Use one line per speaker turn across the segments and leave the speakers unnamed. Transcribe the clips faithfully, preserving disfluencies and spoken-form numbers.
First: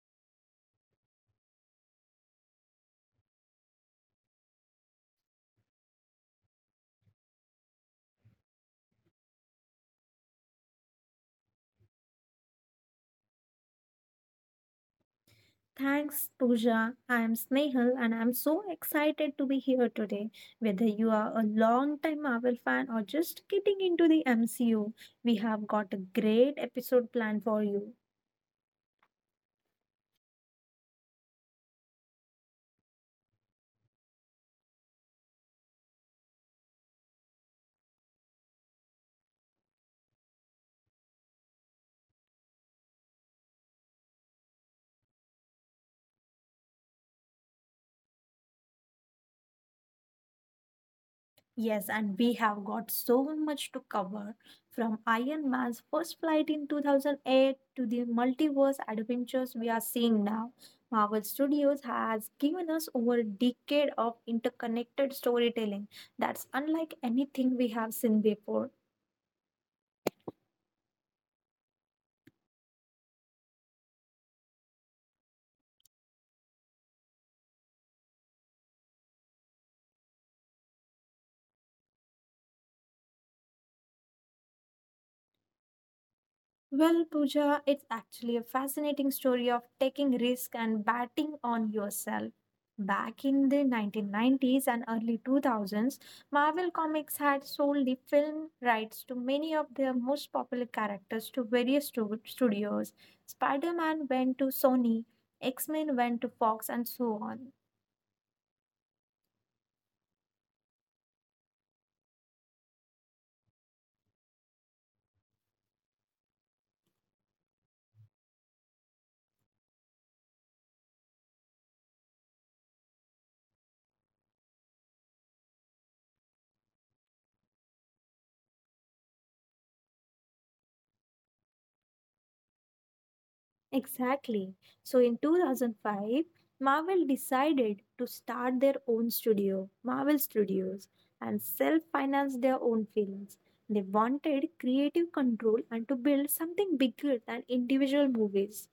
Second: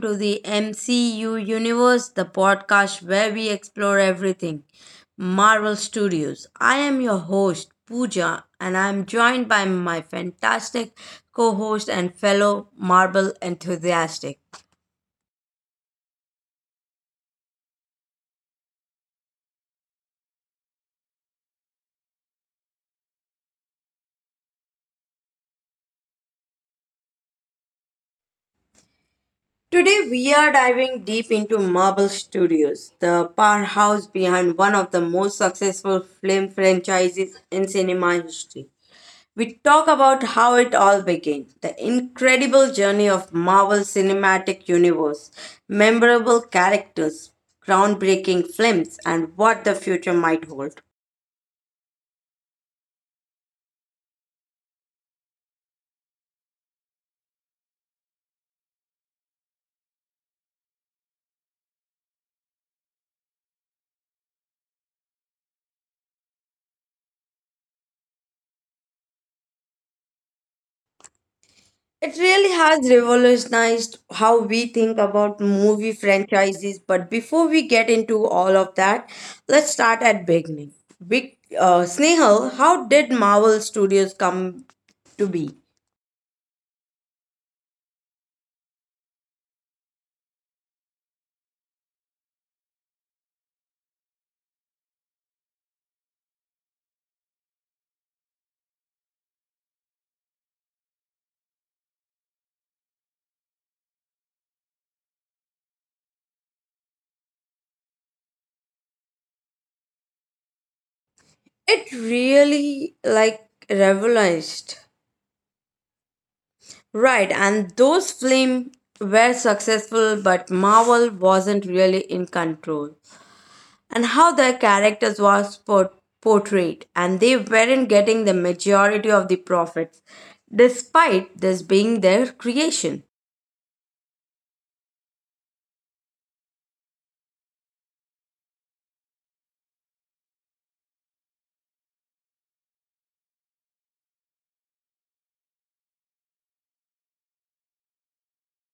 to the M C U Universe, the podcast where we explore everything Marvel Studios. I am your host, Pooja, and I'm joined by my fantastic co host and fellow Marvel enthusiastic.
Thanks, Pooja. I'm Snehal, and I'm so excited to be here today. Whether you are a long-time Marvel fan or just getting into the M C U, we have got a great episode planned for you.
Today, we are diving deep into Marvel Studios, the powerhouse behind one of the most successful film franchises in cinema history. We talk about how it all began the incredible journey of Marvel Cinematic Universe, memorable characters, groundbreaking films, and what the future might hold.
Yes, and we have got so much to cover from Iron Man's first flight in two thousand eight to the multiverse adventures we are seeing now. Marvel Studios has given us over a decade of interconnected storytelling that's unlike anything we have seen before.
It really has revolutionized how we think about movie franchises. But before we get into all of that, let's start at beginning. Big, uh, Snehal, how did Marvel Studios come to be?
Well, Pooja, it's actually a fascinating story of taking risk and betting on yourself. Back in the nineteen nineties and early two thousands, Marvel Comics had sold the film rights to many of their most popular characters to various stu- studios. Spider Man went to Sony, X Men went to Fox, and so on.
It really like revolutionized. Right, and those films were successful, but Marvel wasn't really in control. And how their characters was por- portrayed, and they weren't getting the majority of the profits, despite this being their creation.
Exactly. So in two thousand five, Marvel decided to start their own studio, Marvel Studios, and self finance their own films. They wanted creative control and to build something bigger than individual movies.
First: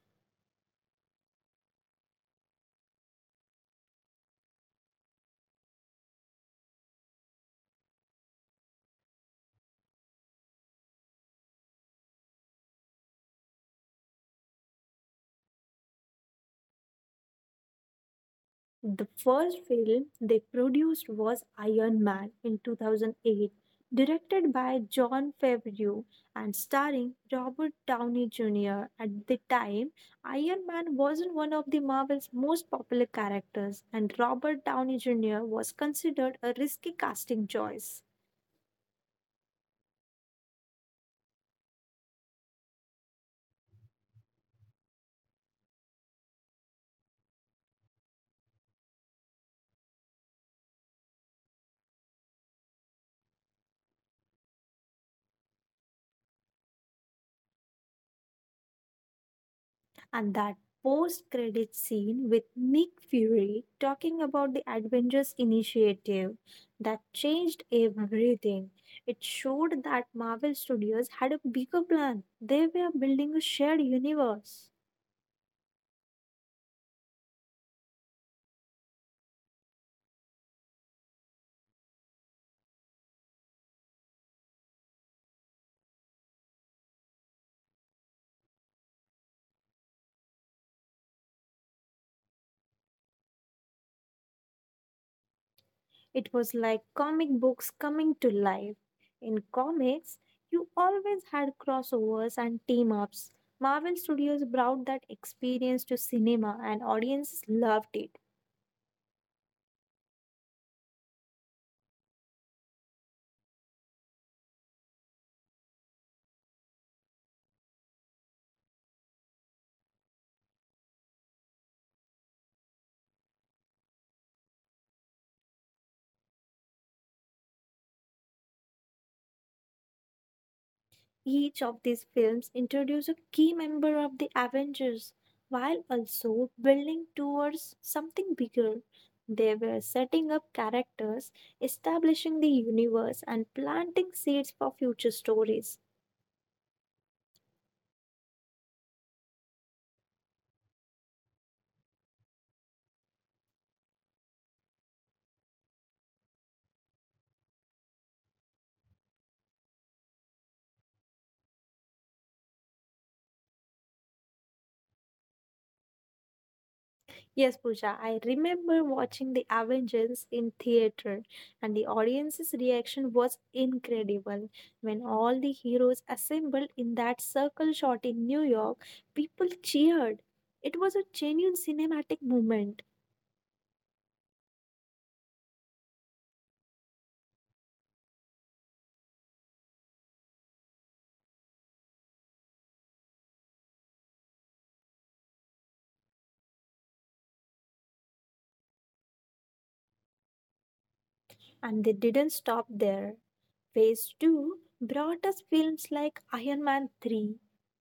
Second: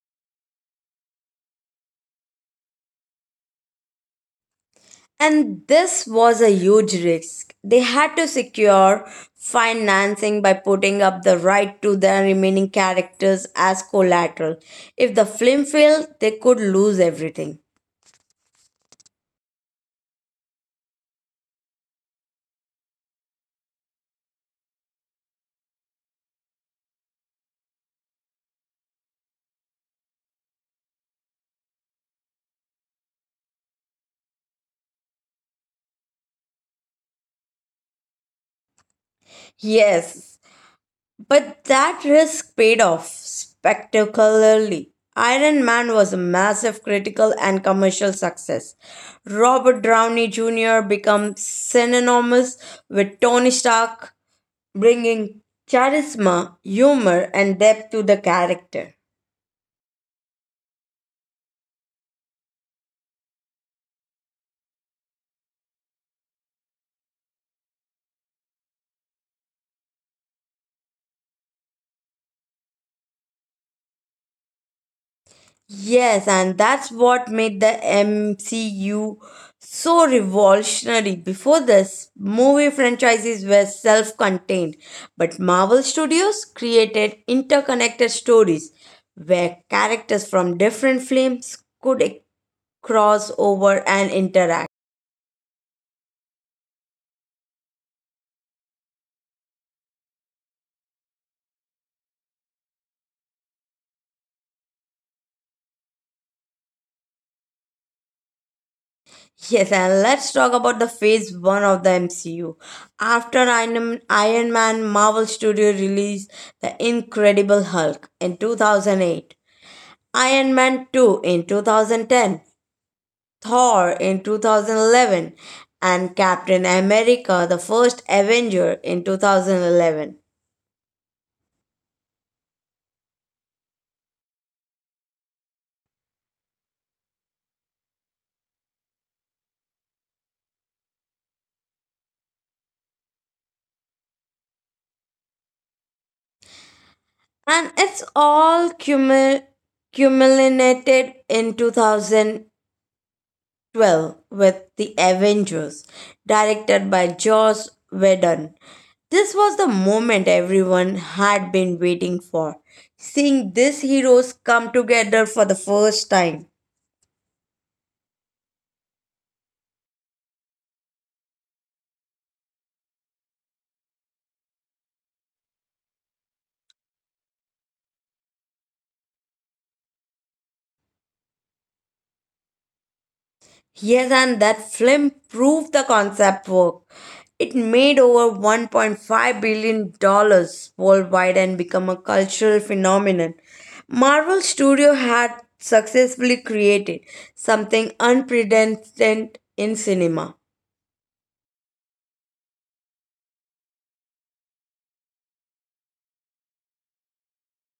And this was a huge risk. They had to secure financing by putting up the right to their remaining characters as collateral. If the film failed, they could lose everything.
The first film they produced was Iron Man in two thousand eight, directed by John Favreau and starring Robert Downey Junior At the time, Iron Man wasn't one of the Marvel's most popular characters, and Robert Downey Junior was considered a risky casting choice.
Yes, but that risk paid off spectacularly. Iron Man was a massive critical and commercial success. Robert Downey Junior became synonymous with Tony Stark, bringing charisma, humor, and depth to the character.
And that post credit scene with Nick Fury talking about the Avengers initiative that changed everything. It showed that Marvel Studios had a bigger plan. They were building a shared universe.
Yes, and that's what made the M C U so revolutionary. Before this, movie franchises were self contained, but Marvel Studios created interconnected stories where characters from different films could e- cross over and interact.
It was like comic books coming to life. In comics, you always had crossovers and team ups. Marvel Studios brought that experience to cinema and audiences loved it.
Yes, and let's talk about the phase one of the M C U. After Iron Iron Man, Marvel Studio released The Incredible Hulk in two thousand eight, Iron Man two in two thousand ten, Thor in two thousand eleven, and Captain America the First Avenger in two thousand eleven.
Each of these films introduce a key member of the Avengers while also building towards something bigger. They were setting up characters, establishing the universe, and planting seeds for future stories.
And it's all cumu- cumulated in two thousand twelve with The Avengers, directed by Joss Whedon. This was the moment everyone had been waiting for, seeing these heroes come together for the first time.
Yes, Pooja, I remember watching the Avengers in theater and the audience's reaction was incredible. When all the heroes assembled in that circle shot in New York, people cheered. It was a genuine cinematic moment,
Yes, and that film proved the concept work. It made over $1.5 billion dollars worldwide and become a cultural phenomenon. Marvel Studio had successfully created something unprecedented in cinema.
and they didn't stop there. Phase two brought us films like Iron Man three,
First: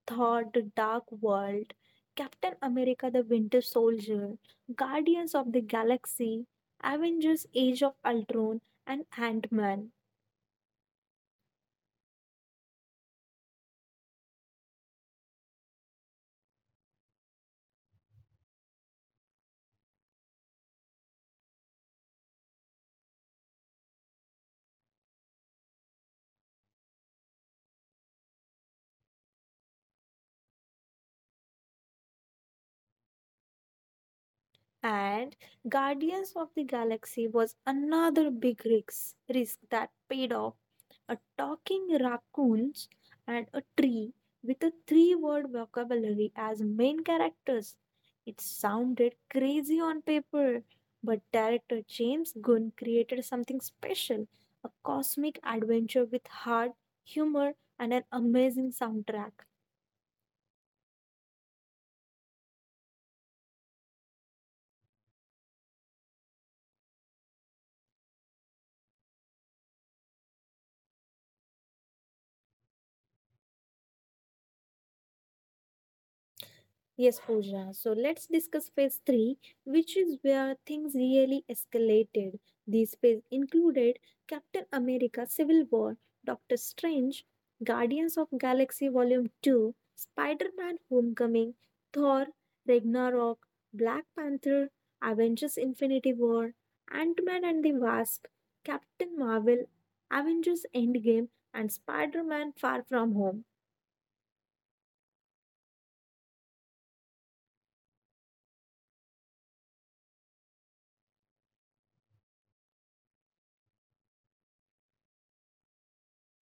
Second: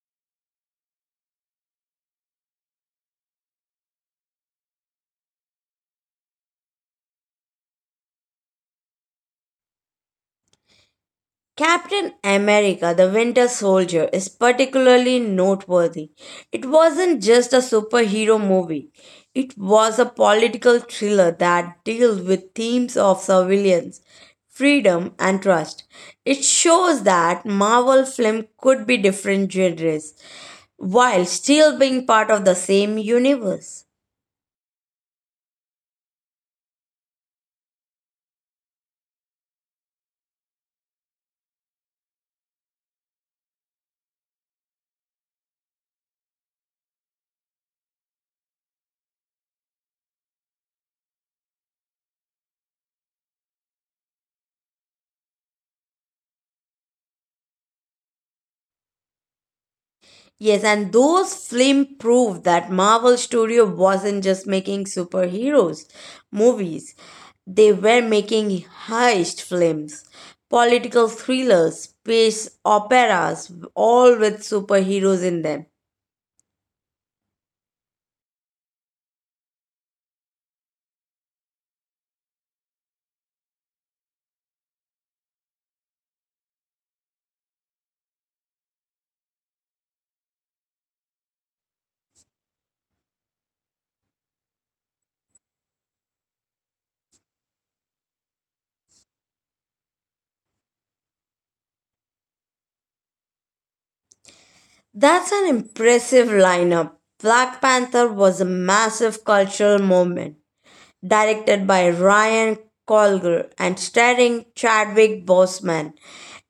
Thor The Dark World, Captain America The Winter Soldier, Guardians of the Galaxy, Avengers Age of Ultron, and Ant Man.
Captain America, the Winter Soldier, is particularly noteworthy. It wasn't just a superhero movie, it was a political thriller that dealt with themes of surveillance, freedom, and trust. It shows that Marvel film could be different genres while still being part of the same universe.
And Guardians of the Galaxy was another big risk, risk that paid off. A talking raccoons and a tree with a three word vocabulary as main characters. It sounded crazy on paper, but director James Gunn created something special, a cosmic adventure with heart, humor, and an amazing soundtrack.
Yes, and those films prove that Marvel Studio wasn't just making superheroes movies. They were making heist films, political thrillers, space operas, all with superheroes in them.
Yes, Pooja. So let's discuss phase three, which is where things really escalated. These phase included Captain America Civil War, Doctor Strange, Guardians of Galaxy Volume two, Spider-Man Homecoming, Thor, Ragnarok, Black Panther, Avengers Infinity War, Ant-Man and the Wasp, Captain Marvel, Avengers Endgame, and Spider-Man Far From Home.
That's an impressive lineup. Black Panther was a massive cultural moment, directed by Ryan Coogler and starring Chadwick Boseman.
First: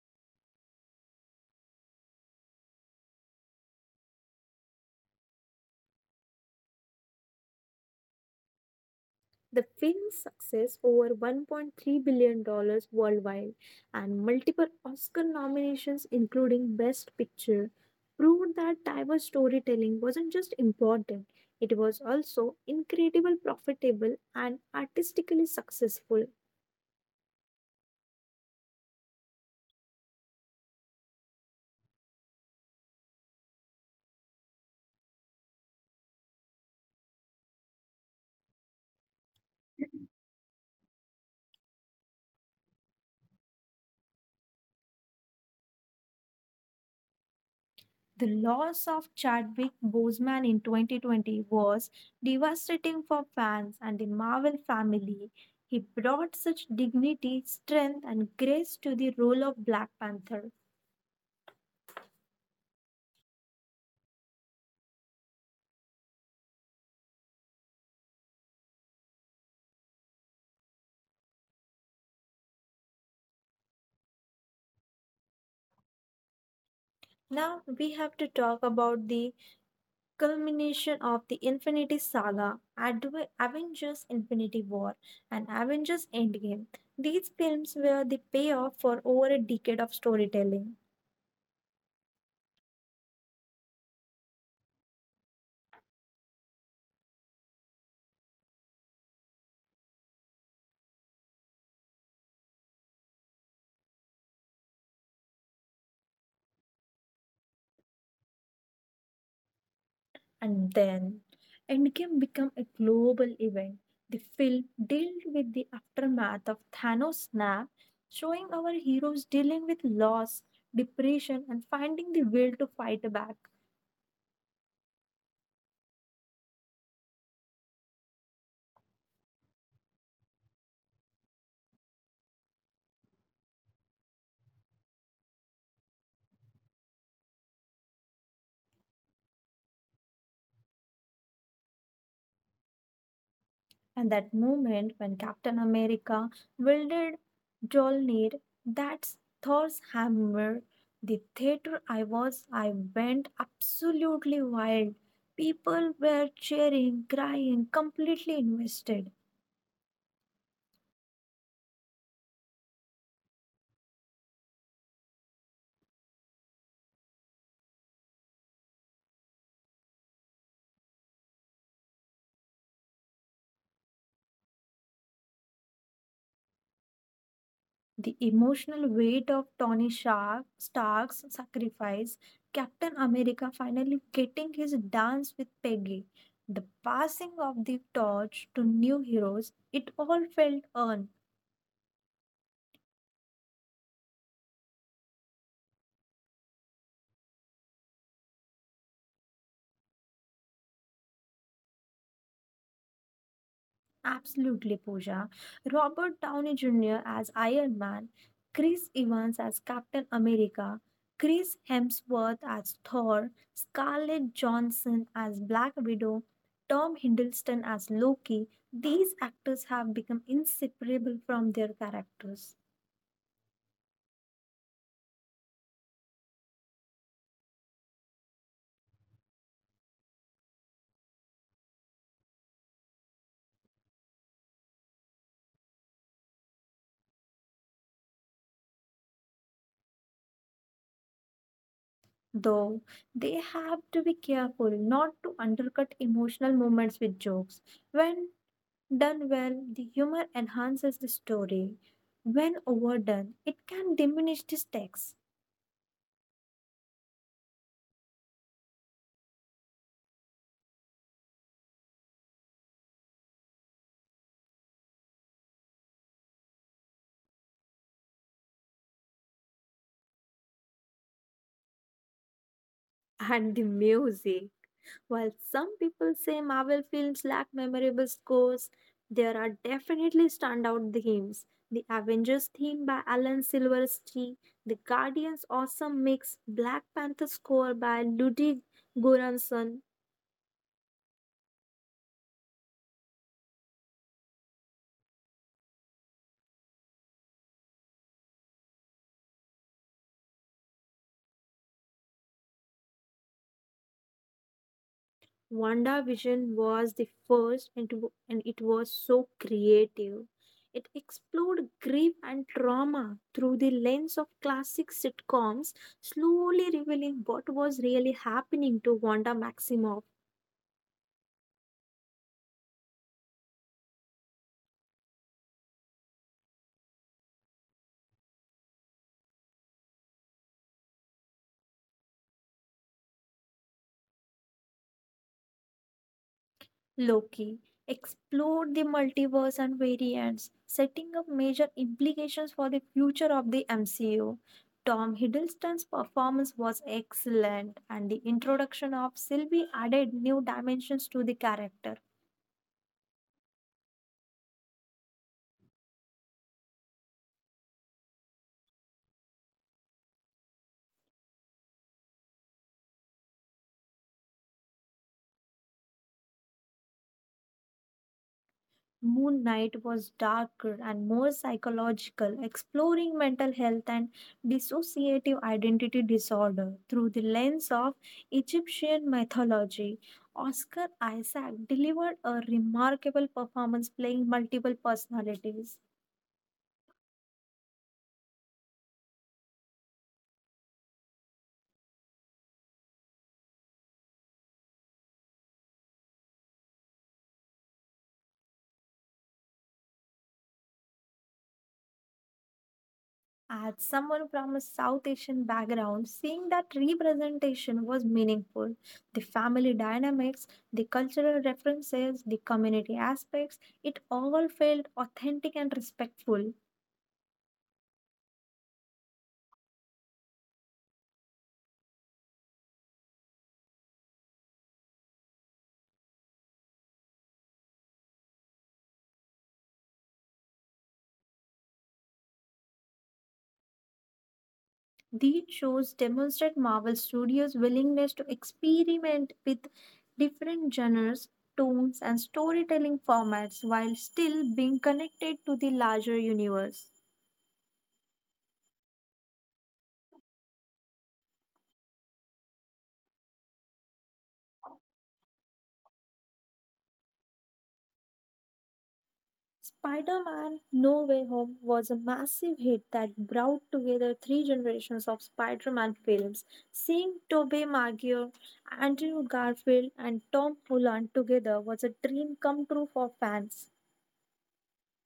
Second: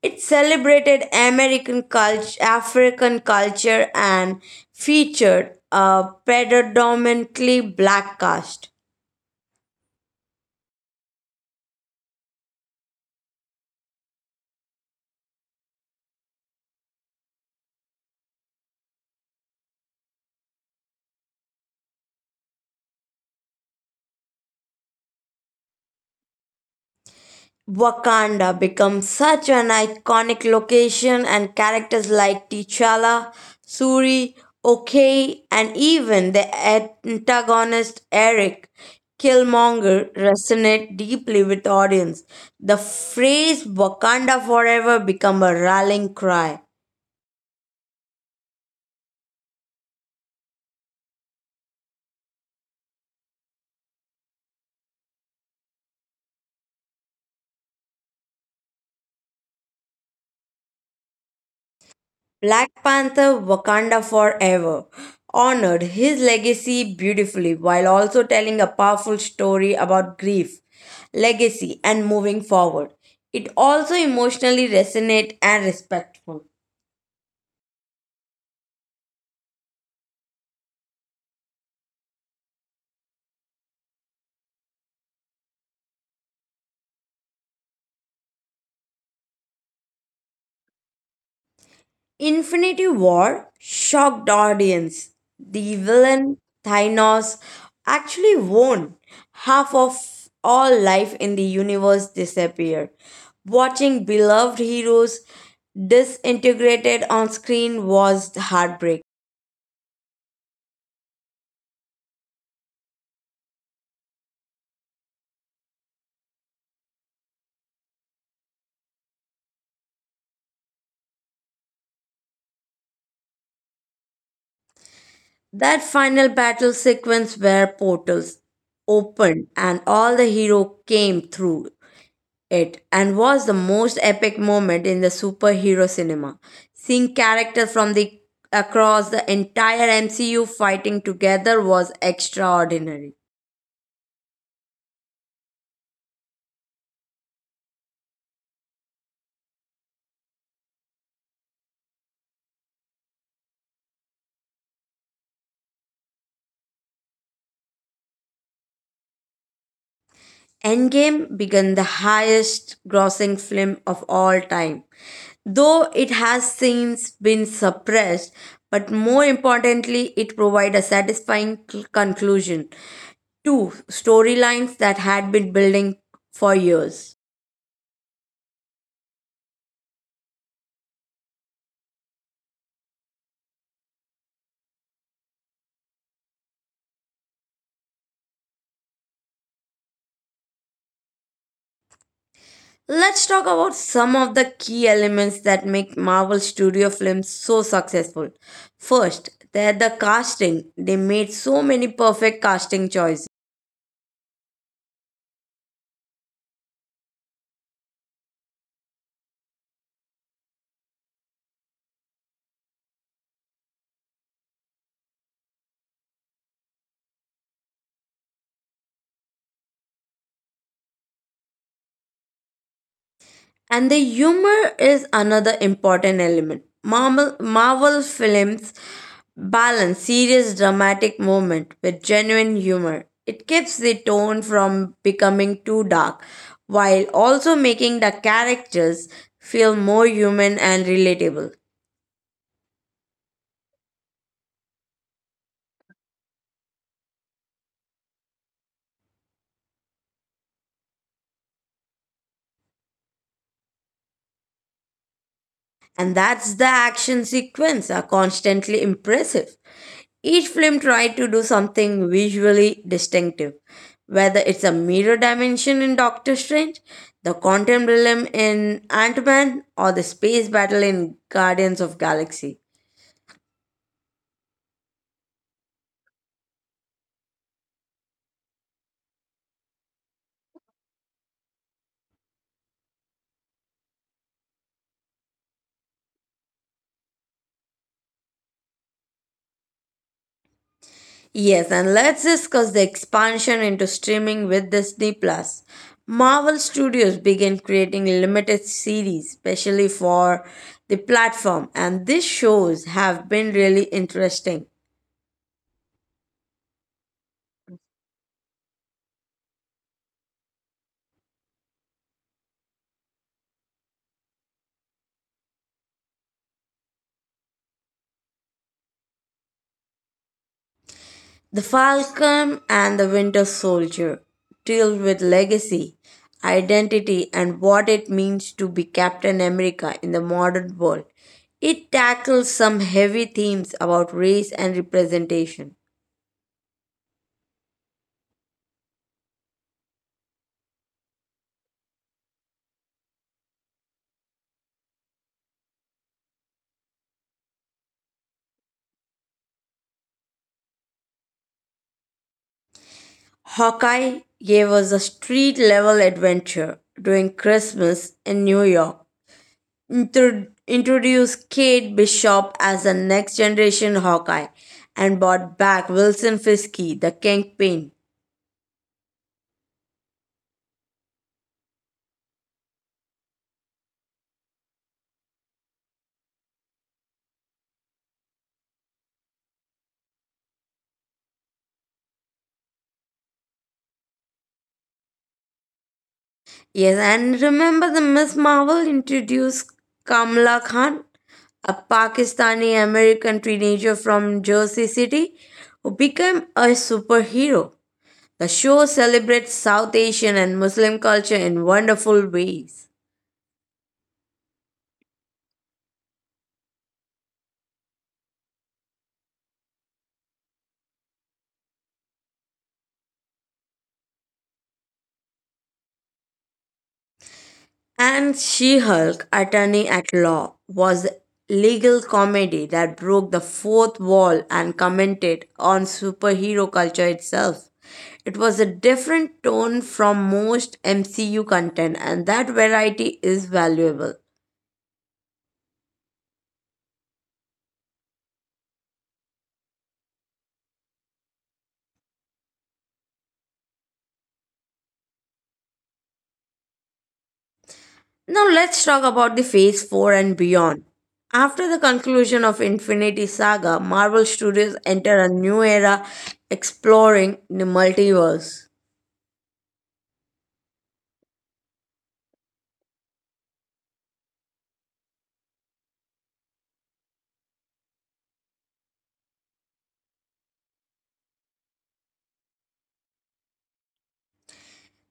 It celebrated American culture, African culture, and featured a predominantly black cast.
The film's success, over one point three billion dollars worldwide and multiple Oscar nominations, including Best Picture, proved that diverse storytelling wasn't just important, it was also incredibly profitable and artistically successful.
Wakanda becomes such an iconic location, and characters like T'Challa, Suri, Okoye, and even the antagonist Eric Killmonger resonate deeply with audience. The phrase Wakanda forever become a rallying cry.
The loss of Chadwick Boseman in twenty twenty was devastating for fans and the Marvel family. He brought such dignity, strength, and grace to the role of Black Panther.
Black Panther Wakanda Forever honored his legacy beautifully while also telling a powerful story about grief, legacy, and moving forward. It also emotionally resonate and respectful.
Now we have to talk about the culmination of the Infinity Saga, Adve- Avengers Infinity War, and Avengers Endgame. These films were the payoff for over a decade of storytelling.
Infinity War shocked audience. The villain Thanos actually won. Half of all life in the universe disappeared. Watching beloved heroes disintegrated on screen was heartbreak.
And then Endgame became a global event. The film dealt with the aftermath of Thanos' snap, showing our heroes dealing with loss, depression, and finding the will to fight back.
That final battle sequence where portals opened and all the hero came through it and was the most epic moment in the superhero cinema. Seeing characters from the across the entire M C U fighting together was extraordinary.
And that moment when Captain America wielded Jolnir, that's Thor's hammer. The theater I was, I went absolutely wild. People were cheering, crying, completely invested.
Endgame began the highest grossing film of all time, though it has since been suppressed, but more importantly, it provided a satisfying cl- conclusion to storylines that had been building for years.
The emotional weight of Tony Shark, Stark's sacrifice, Captain America finally getting his dance with Peggy, the passing of the torch to new heroes, it all felt earned.
Let's talk about some of the key elements that make Marvel Studio films so successful. First, they're the casting. They made so many perfect casting choices.
Absolutely, Pooja. Robert Downey Junior as Iron Man, Chris Evans as Captain America, Chris Hemsworth as Thor, Scarlett Johansson as Black Widow, Tom Hiddleston as Loki. These actors have become inseparable from their characters.
And the humor is another important element. Marvel, Marvel films balance serious dramatic moment with genuine humor. It keeps the tone from becoming too dark while also making the characters feel more human and relatable.
Though they have to be careful not to undercut emotional moments with jokes. When done well, the humor enhances the story. When overdone, it can diminish the stakes.
And that's the action sequence are constantly impressive. Each film tried to do something visually distinctive, whether it's a mirror dimension in Doctor Strange, the quantum realm in Ant-Man, or the space battle in Guardians of Galaxy.
And the music. While some people say Marvel films lack memorable scores, there are definitely standout themes. The Avengers theme by Alan Silverstein, the Guardians' awesome mix, Black Panther score by Ludwig Göransson.
Yes, and let's discuss the expansion into streaming with Disney Plus. Marvel Studios began creating limited series specially for the platform, and these shows have been really interesting.
WandaVision was the first, and it wa- and it was so creative. It explored grief and trauma through the lens of classic sitcoms, slowly revealing what was really happening to Wanda Maximoff.
The Falcon and the Winter Soldier deal with legacy, identity, and what it means to be Captain America in the modern world. It tackles some heavy themes about race and representation.
Loki explored the multiverse and variants, setting up major implications for the future of the M C U. Tom Hiddleston's performance was excellent, and the introduction of Sylvie added new dimensions to the character.
Hawkeye gave us a street level adventure during Christmas in New York. Intro- introduced Kate Bishop as the next generation Hawkeye and brought back Wilson Fiske, the Kingpin.
Moon Knight was darker and more psychological, exploring mental health and dissociative identity disorder through the lens of Egyptian mythology. Oscar Isaac delivered a remarkable performance playing multiple personalities.
Yes, and remember the Miss Marvel introduced Kamala Khan, a Pakistani American teenager from Jersey City who became a superhero. The show celebrates South Asian and Muslim culture in wonderful ways.
As someone from a South Asian background, seeing that representation was meaningful. The family dynamics, the cultural references, the community aspects, it all felt authentic and respectful.
And She Hulk, Attorney at Law, was a legal comedy that broke the fourth wall and commented on superhero culture itself. It was a different tone from most M C U content, and that variety is valuable.
These shows demonstrate Marvel Studios' willingness to experiment with different genres, tones, and storytelling formats while still being connected to the larger universe.
Now, let's talk about the Phase four and beyond. After the conclusion of Infinity Saga, Marvel Studios enter a new era exploring the multiverse.
Spider Man No Way Home was a massive hit that brought together three generations of Spider Man films. Seeing Tobey Maguire, Andrew Garfield, and Tom Holland together was a dream come true for fans.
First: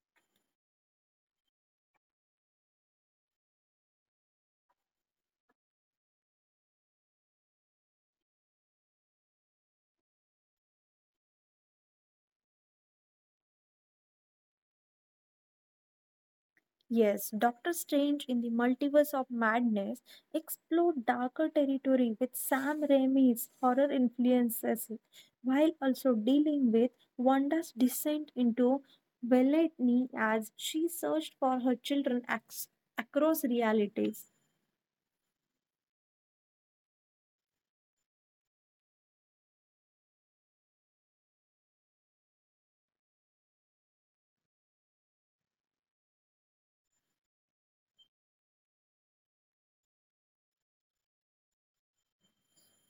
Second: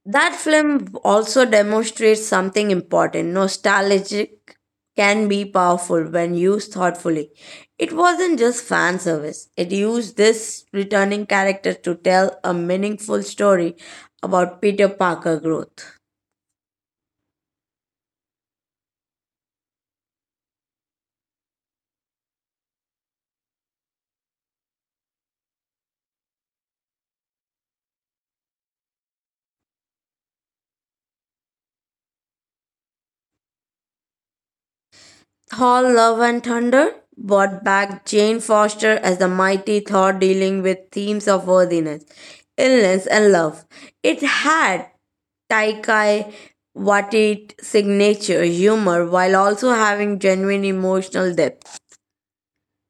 That film also demonstrates something important. Nostalgic can be powerful when used thoughtfully. It wasn't just fan service, it used this returning character to tell a meaningful story about Peter Parker growth.
Yes, Doctor Strange in the Multiverse of Madness explored darker territory with Sam Raimi's horror influences while also dealing with Wanda's descent into villainy as she searched for her children ac- across realities.
Thor Love and Thunder brought back Jane Foster as the mighty Thor dealing with themes of worthiness, illness, and love. It had Taikai what signature humor while also having genuine emotional depth.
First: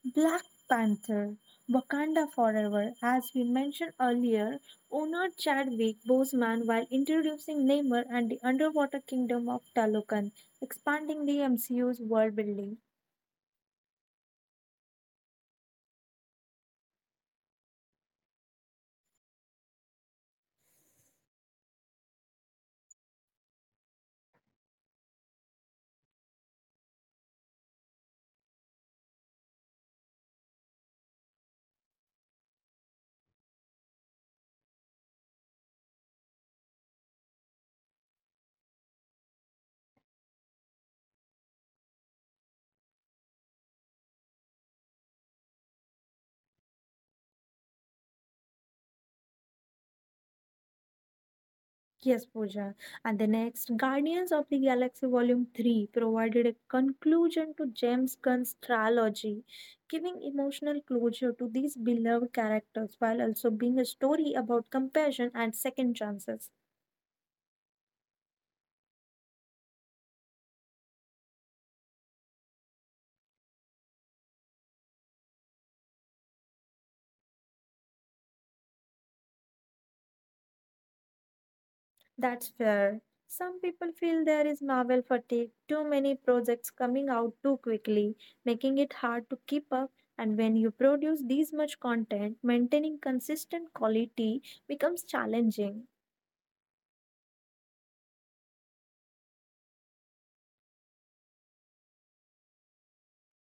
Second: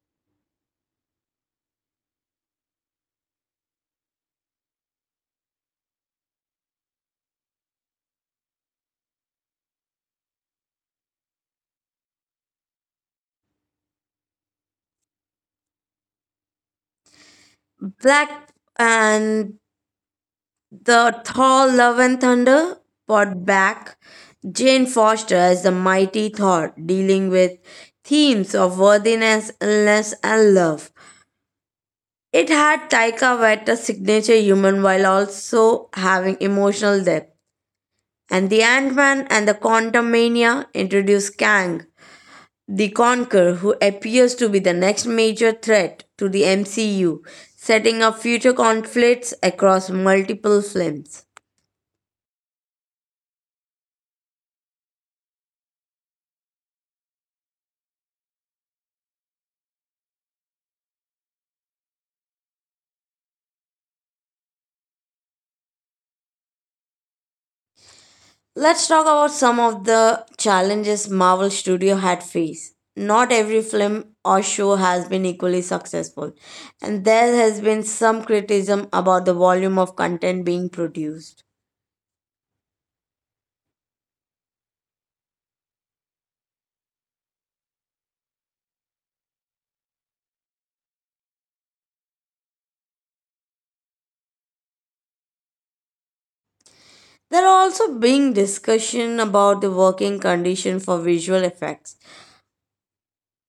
Black Panther, Wakanda Forever, as we mentioned earlier, owner Chadwick Boseman while introducing Namor and the underwater kingdom of Talokan, expanding the M C U's world building.
Black and the Thor Love and Thunder brought back Jane Foster as the mighty Thor, dealing with themes of worthiness, illness, and love. It had Taika Waita's signature human while also having emotional depth. And the Ant-Man and the Quantumania introduced Kang, The Conqueror, who appears to be the next major threat to the M C U, setting up future conflicts across multiple films.
Yes, Pooja. And the next, Guardians of the Galaxy Volume three provided a conclusion to James Gunn's trilogy, giving emotional closure to these beloved characters while also being a story about compassion and second chances.
Let's talk about some of the challenges Marvel Studio had faced. Not every film or show has been equally successful, and there has been some criticism about the volume of content being produced.
That's fair. Some people feel there is Marvel fatigue, too many projects coming out too quickly, making it hard to keep up. And when you produce this much content, maintaining consistent quality becomes challenging.
There are also being discussion about the working condition for visual effects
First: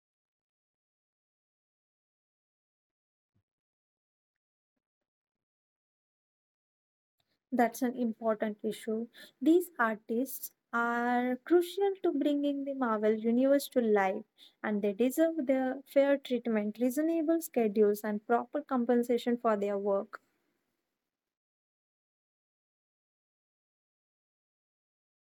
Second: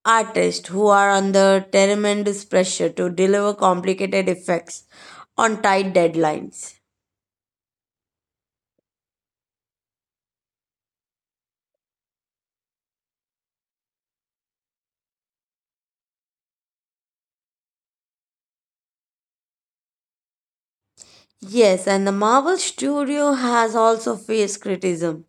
artists who are under tremendous pressure to deliver complicated effects on tight deadlines.
That's an important issue. These artists are crucial to bringing the Marvel Universe to life, and they deserve their fair treatment, reasonable schedules, and proper compensation for their work.
Yes, and the Marvel Studio has also faced criticism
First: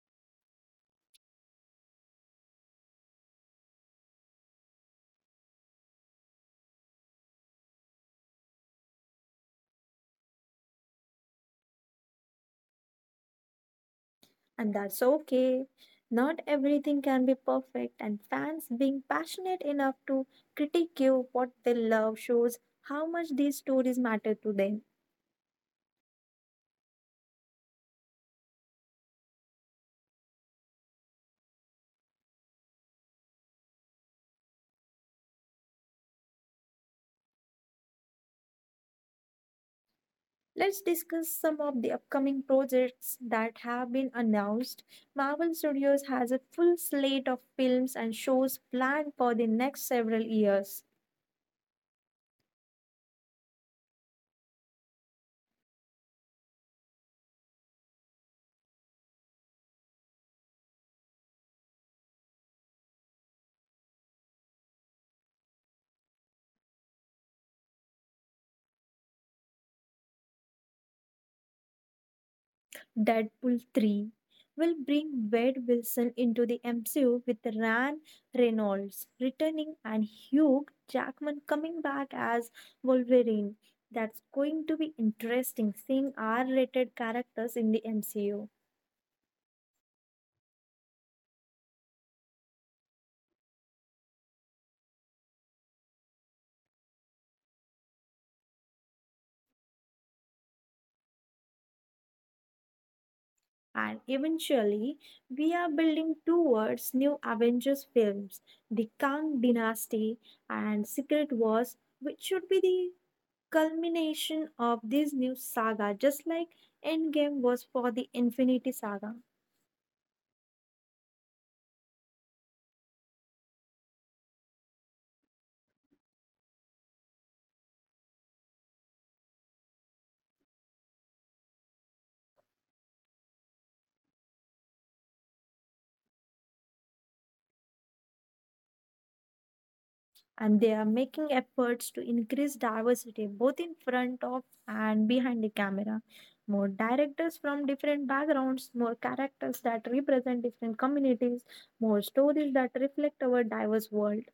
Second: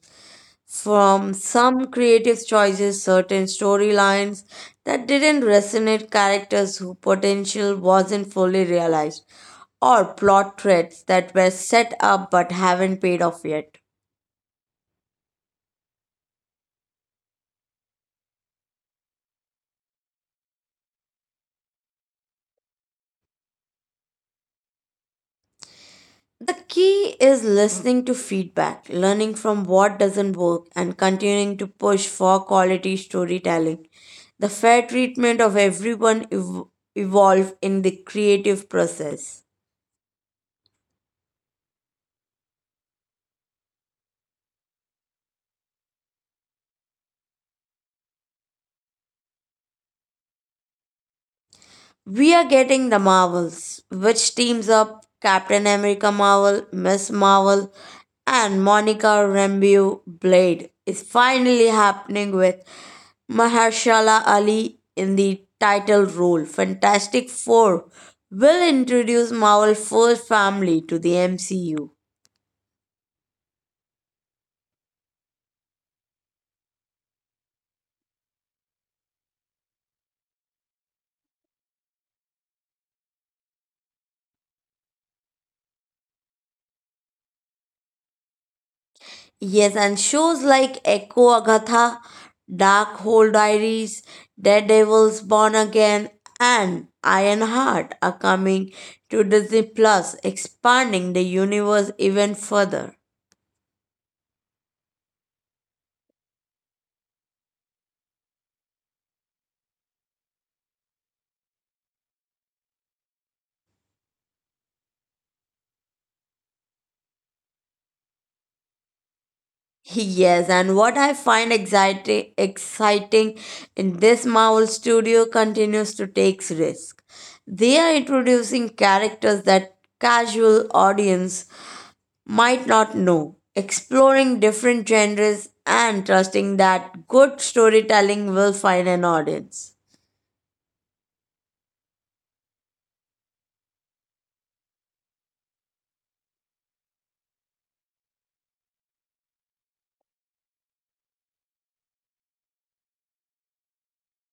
from some creative choices, certain storylines that didn't resonate, characters whose potential wasn't fully realized, or plot threads that were set up but haven't paid off yet.
And that's okay. Not everything can be perfect, and fans being passionate enough to critique you what they love shows how much these stories matter to them.
The key is listening to feedback, learning from what doesn't work, and continuing to push for quality storytelling. The fair treatment of everyone ev- evolved in the creative process.
Let's discuss some of the upcoming projects that have been announced. Marvel Studios has a full slate of films and shows planned for the next several years.
We are getting the Marvels, which teams up Captain America Marvel, Miss Marvel, and Monica Rambeau Blade is finally happening with Mahershala Ali in the title role. Fantastic Four will introduce Marvel's first family to the M C U.
Deadpool three will bring Wade Wilson into the M C U with Ryan Reynolds returning and Hugh Jackman coming back as Wolverine. That's going to be interesting seeing R rated characters in the M C U.
Yes, and shows like Echo Agatha, Dark Hole Diaries, Daredevil's Born Again, and Ironheart are coming to Disney Plus, expanding the universe even further.
And eventually, we are building towards new Avengers films, the Kang Dynasty and Secret Wars, which should be the culmination of this new saga, just like Endgame was for the Infinity Saga.
Yes, and what I find exciting, exciting in this Marvel studio continues to take risk. They are introducing characters that casual audience might not know, exploring different genres and trusting that good storytelling will find an audience.
And they are making efforts to increase diversity both in front of and behind the camera. More directors from different backgrounds, more characters that represent different communities, more stories that reflect our diverse world.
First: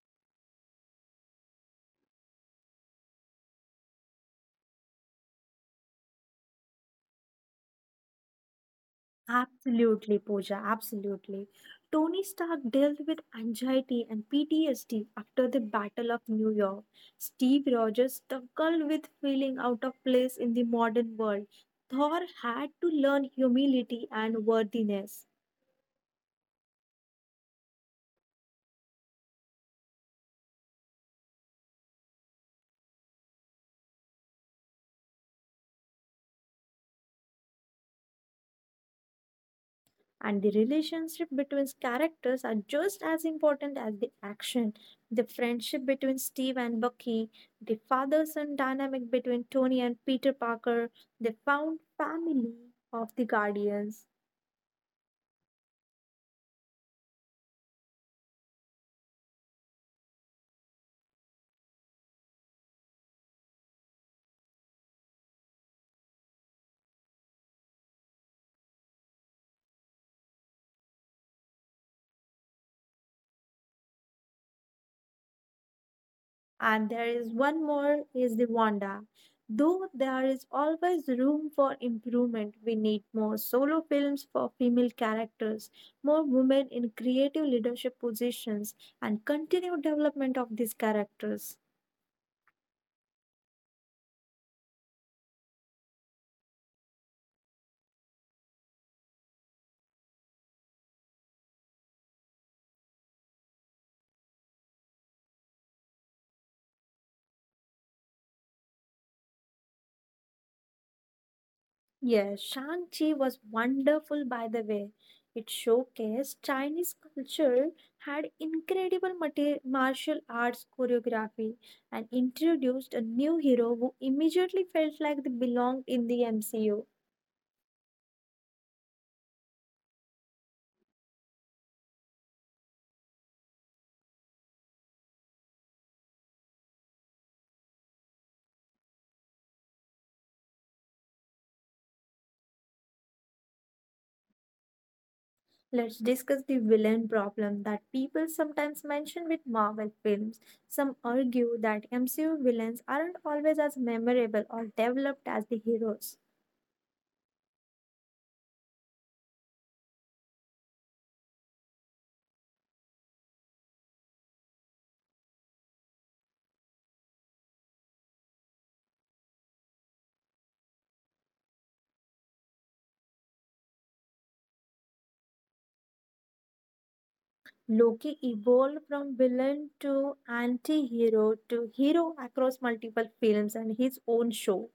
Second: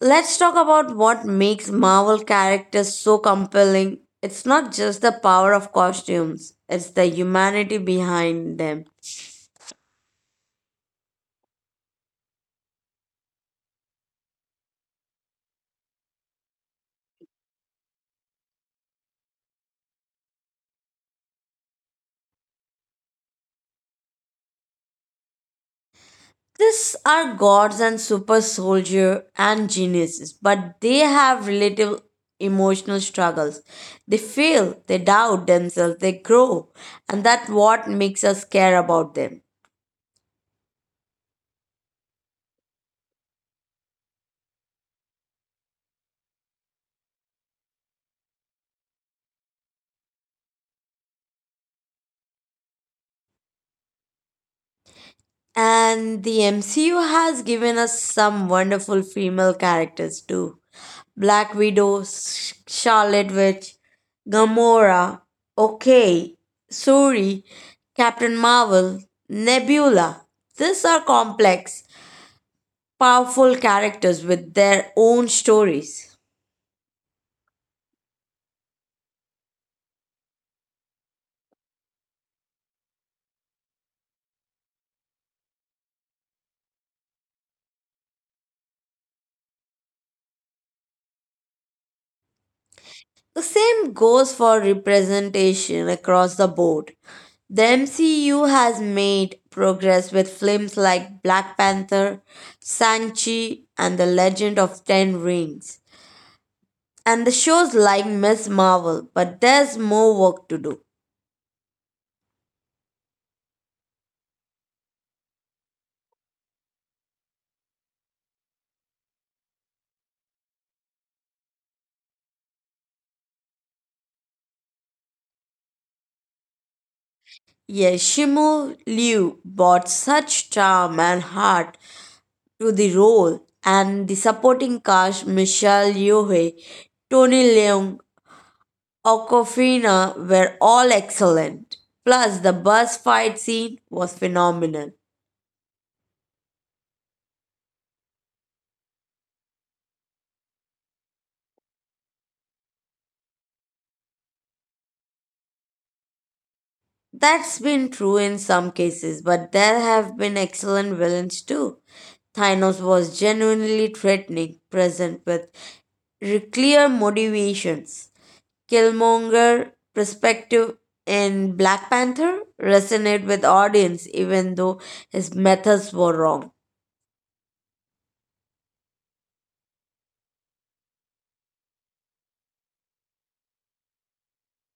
Let's talk about what makes Marvel characters so compelling. It's not just the power of costumes, it's the humanity behind them.
Absolutely, Pooja, absolutely. Tony Stark dealt with anxiety and P T S D after the Battle of New York. Steve Rogers struggled with feeling out of place in the modern world. Thor had to learn humility and worthiness.
These are gods and super soldier and geniuses, but they have relative emotional struggles. They fail, they doubt themselves, they grow, and that's what makes us care about them.
And the relationship between characters are just as important as the action. The friendship between Steve and Bucky, the father son dynamic between Tony and Peter Parker, the found family of the Guardians.
And the M C U has given us some wonderful female characters too. Black Widow, Sh- Scarlet Witch, Gamora, Okay, Suri, Captain Marvel, Nebula. These are complex powerful characters with their own stories.
And there is one more is the Wanda. Though there is always room for improvement, we need more solo films for female characters, more women in creative leadership positions, and continued development of these characters.
The same goes for representation across the board. The M C U has made progress with films like Black Panther, Sanchi, and The Legend of Ten Rings, and the shows like Miss Marvel, but there's more work to do.
Yes, Shang-Chi was wonderful, by the way. It showcased Chinese culture, had incredible mate- martial arts choreography and introduced a new hero who immediately felt like they belonged in the M C U.
Yes, Shimu Liu brought such charm and heart to the role, and the supporting cast Michelle Yeoh, Tony Leung, Aquafina were all excellent. Plus, the bus fight scene was phenomenal.
Let's discuss the villain problem that people sometimes mention with Marvel films. Some argue that M C U villains aren't always as memorable or developed as the heroes.
That's been true in some cases, but there have been excellent villains too. Thanos was genuinely threatening, present with re- clear motivations. Killmonger perspective in Black Panther resonated with audience even though his methods were wrong.
Loki evolved from villain to anti-hero to hero across multiple films and his own show.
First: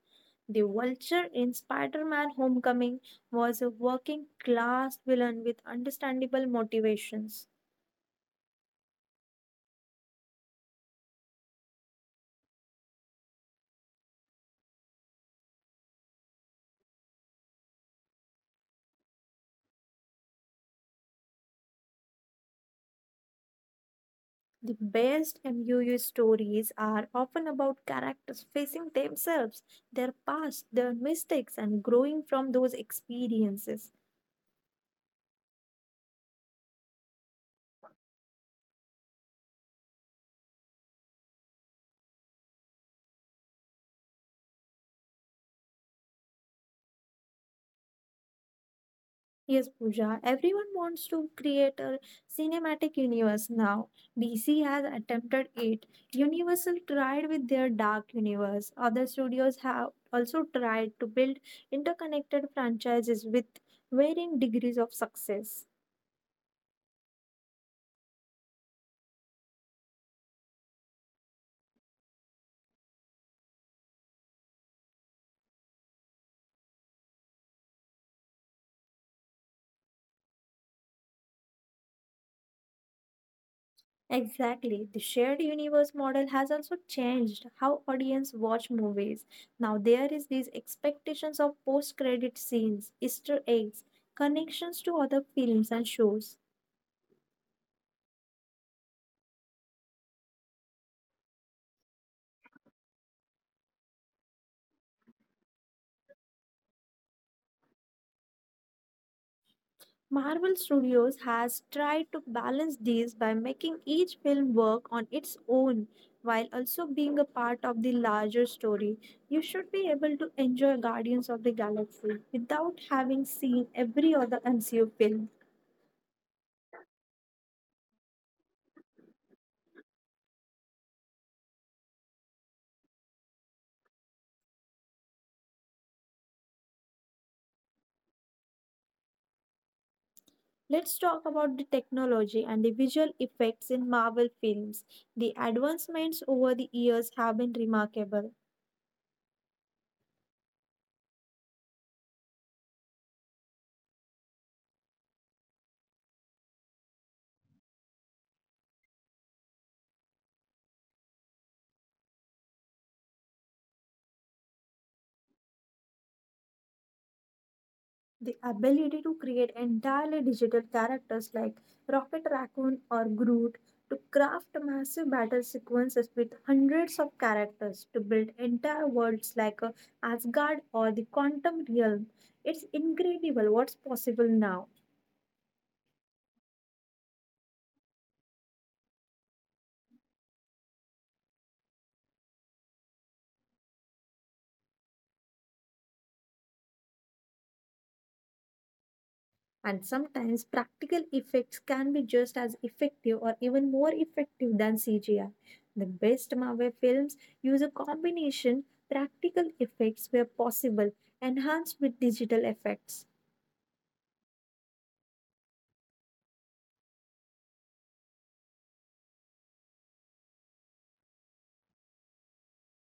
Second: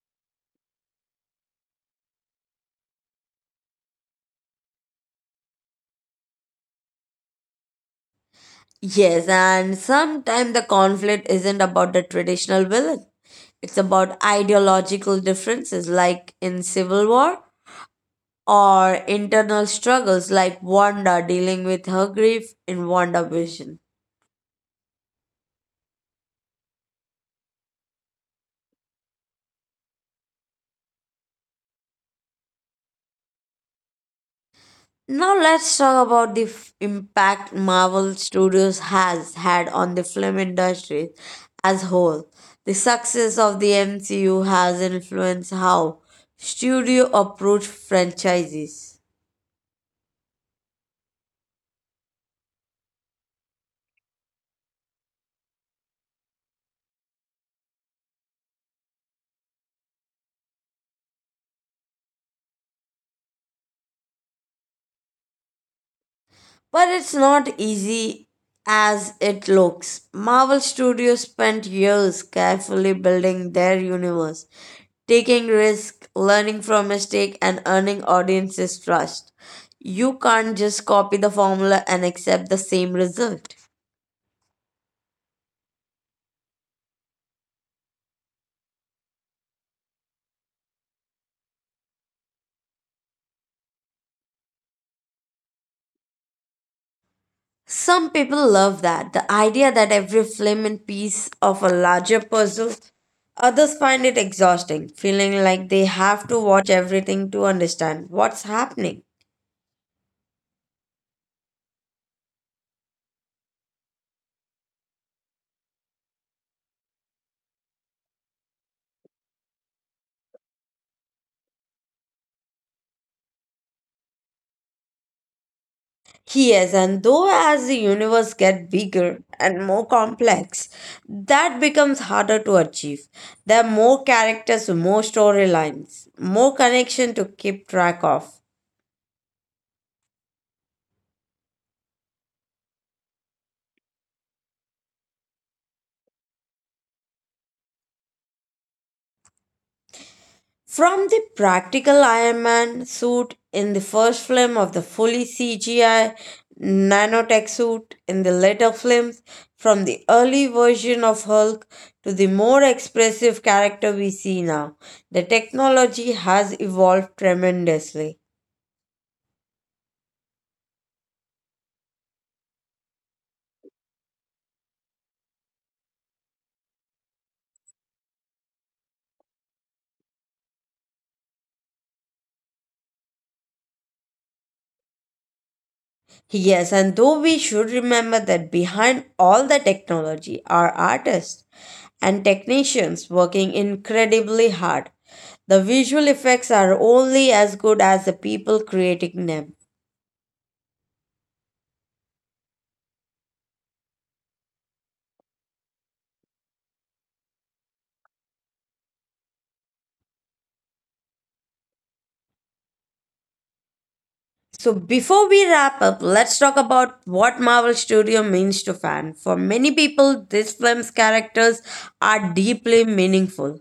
The Vulture in Spider-Man Homecoming was a working class villain with understandable motivations.
Yes, and sometimes the conflict isn't about the traditional villain. It's about ideological differences, like in Civil War, or internal struggles, like Wanda dealing with her grief in WandaVision.
The best M U U stories are often about characters facing themselves, their past, their mistakes, and growing from those experiences.
Now, let's talk about the f- impact Marvel Studios has had on the film industry as whole. The success of the M C U has influenced how studio approach franchises.
Yes, Pooja, everyone wants to create a cinematic universe now. D C has attempted it. Universal tried with their Dark Universe. Other studios have also tried to build interconnected franchises with varying degrees of success.
But it's not easy as it looks. Marvel Studios spent years carefully building their universe, taking risks, learning from mistakes, and earning audiences' trust. You can't just copy the formula and accept the same result.
Exactly. The shared universe model has also changed how audience watch movies. Now there is these expectations of post-credit scenes, Easter eggs, connections to other films and shows.
Some people love that, the idea that every film is piece of a larger puzzle. Others find it exhausting, feeling like they have to watch everything to understand what's happening.
Marvel Studios has tried to balance these by making each film work on its own while also being a part of the larger story. You should be able to enjoy Guardians of the Galaxy without having seen every other M C U film.
Yes, and though as the universe gets bigger and more complex, that becomes harder to achieve. There are more characters, more storylines, more connection to keep track of.
Let's talk about the technology and the visual effects in Marvel films. The advancements over the years have been remarkable.
From the practical Iron Man suit in the first film of the fully C G I nanotech suit in the later films, from the early version of Hulk to the more expressive character we see now, the technology has evolved tremendously.
The ability to create entirely digital characters like Rocket Raccoon or Groot, to craft massive battle sequences with hundreds of characters, to build entire worlds like uh, Asgard or the Quantum Realm. It's incredible what's possible now.
Yes, and though we should remember that behind all the technology are artists and technicians working incredibly hard. The visual effects are only as good as the people creating them.
And sometimes practical effects can be just as effective or even more effective than C G I. The best Marvel films use a combination practical effects where possible, enhanced with digital effects.
So before we wrap up, let's talk about what Marvel Studio means to fan. For many people, this film's characters are deeply meaningful.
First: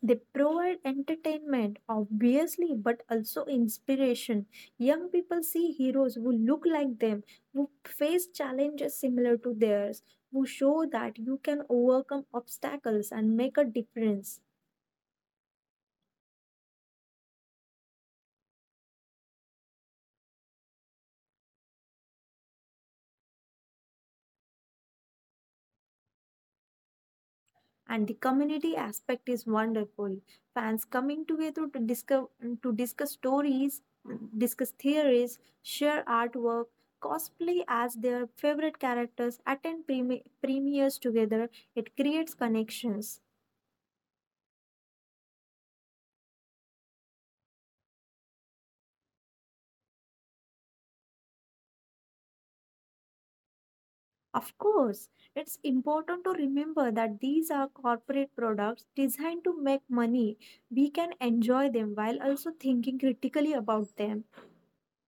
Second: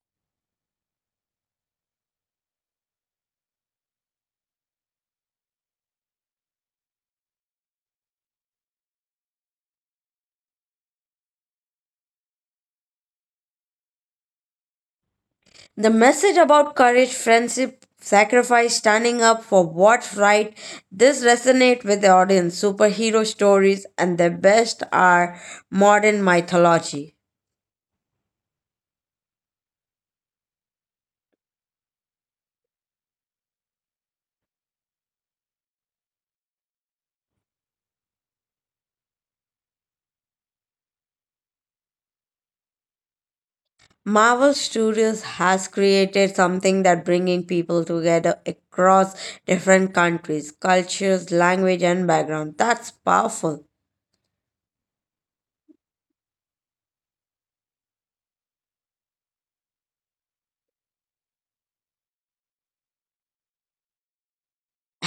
They provide entertainment, obviously, but also inspiration. Young people see heroes who look like them, who face challenges similar to theirs, who show that you can overcome obstacles and make a difference.
The message about courage, friendship, sacrifice, standing up for what's right, this resonate with the audience. Superhero stories and their best are modern mythology.
And the community aspect is wonderful, fans coming together to discuss, to discuss stories, discuss theories, share artwork, cosplay as their favorite characters, attend premi- premieres together, it creates connections.
Marvel Studios has created something that bringing people together across different countries, cultures, language and background. That's powerful.
Of course, it's important to remember that these are corporate products designed to make money. We can enjoy them while also thinking critically about them.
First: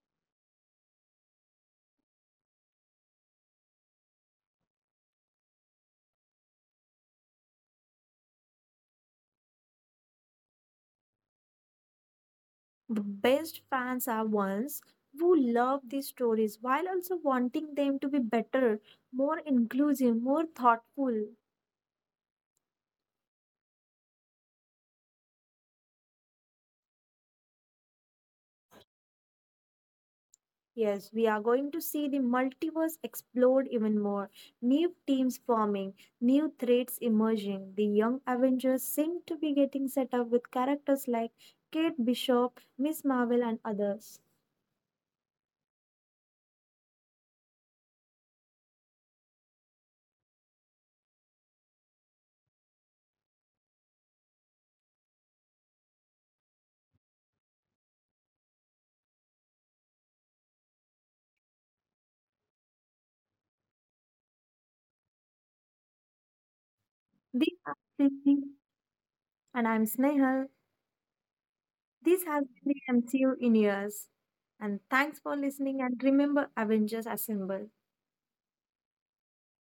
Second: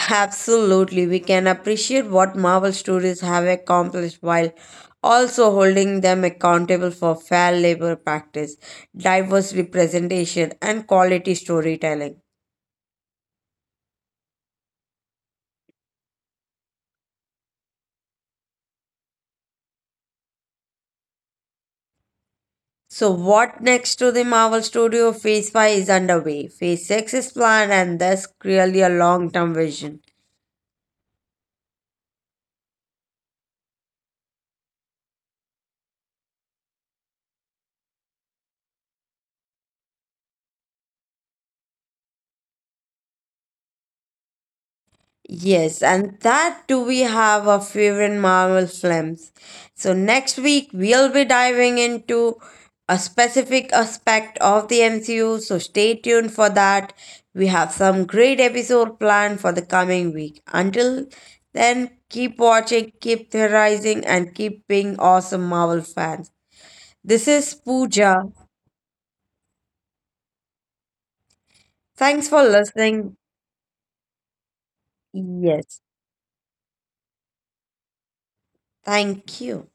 Absolutely. We can appreciate what Marvel Studios have accomplished while also holding them accountable for fair labor practice, diverse representation and quality storytelling.
The best fans are ones who love these stories while also wanting them to be better, more inclusive, more thoughtful.
So, what next to the Marvel Studio? Phase five is underway. Phase six is planned, and that's really a long term vision.
Yes, we are going to see the multiverse explode even more. New teams forming, new threats emerging. The young Avengers seem to be getting set up with characters like Kate Bishop, Miss Marvel, and others.
Yes, and that do we have our favorite Marvel films. So next week we'll be diving into a specific aspect of the M C U, so stay tuned for that. We have some great episode planned for the coming week. Until then, keep watching, keep theorizing, and keep being awesome Marvel fans. This is
These are
Pooja.
Cindy, and I'm Snehal.
Thanks
This
for
has been the
listening.
M C U in years. And thanks for
Yes,
listening, and remember, Avengers Assemble.
thank you.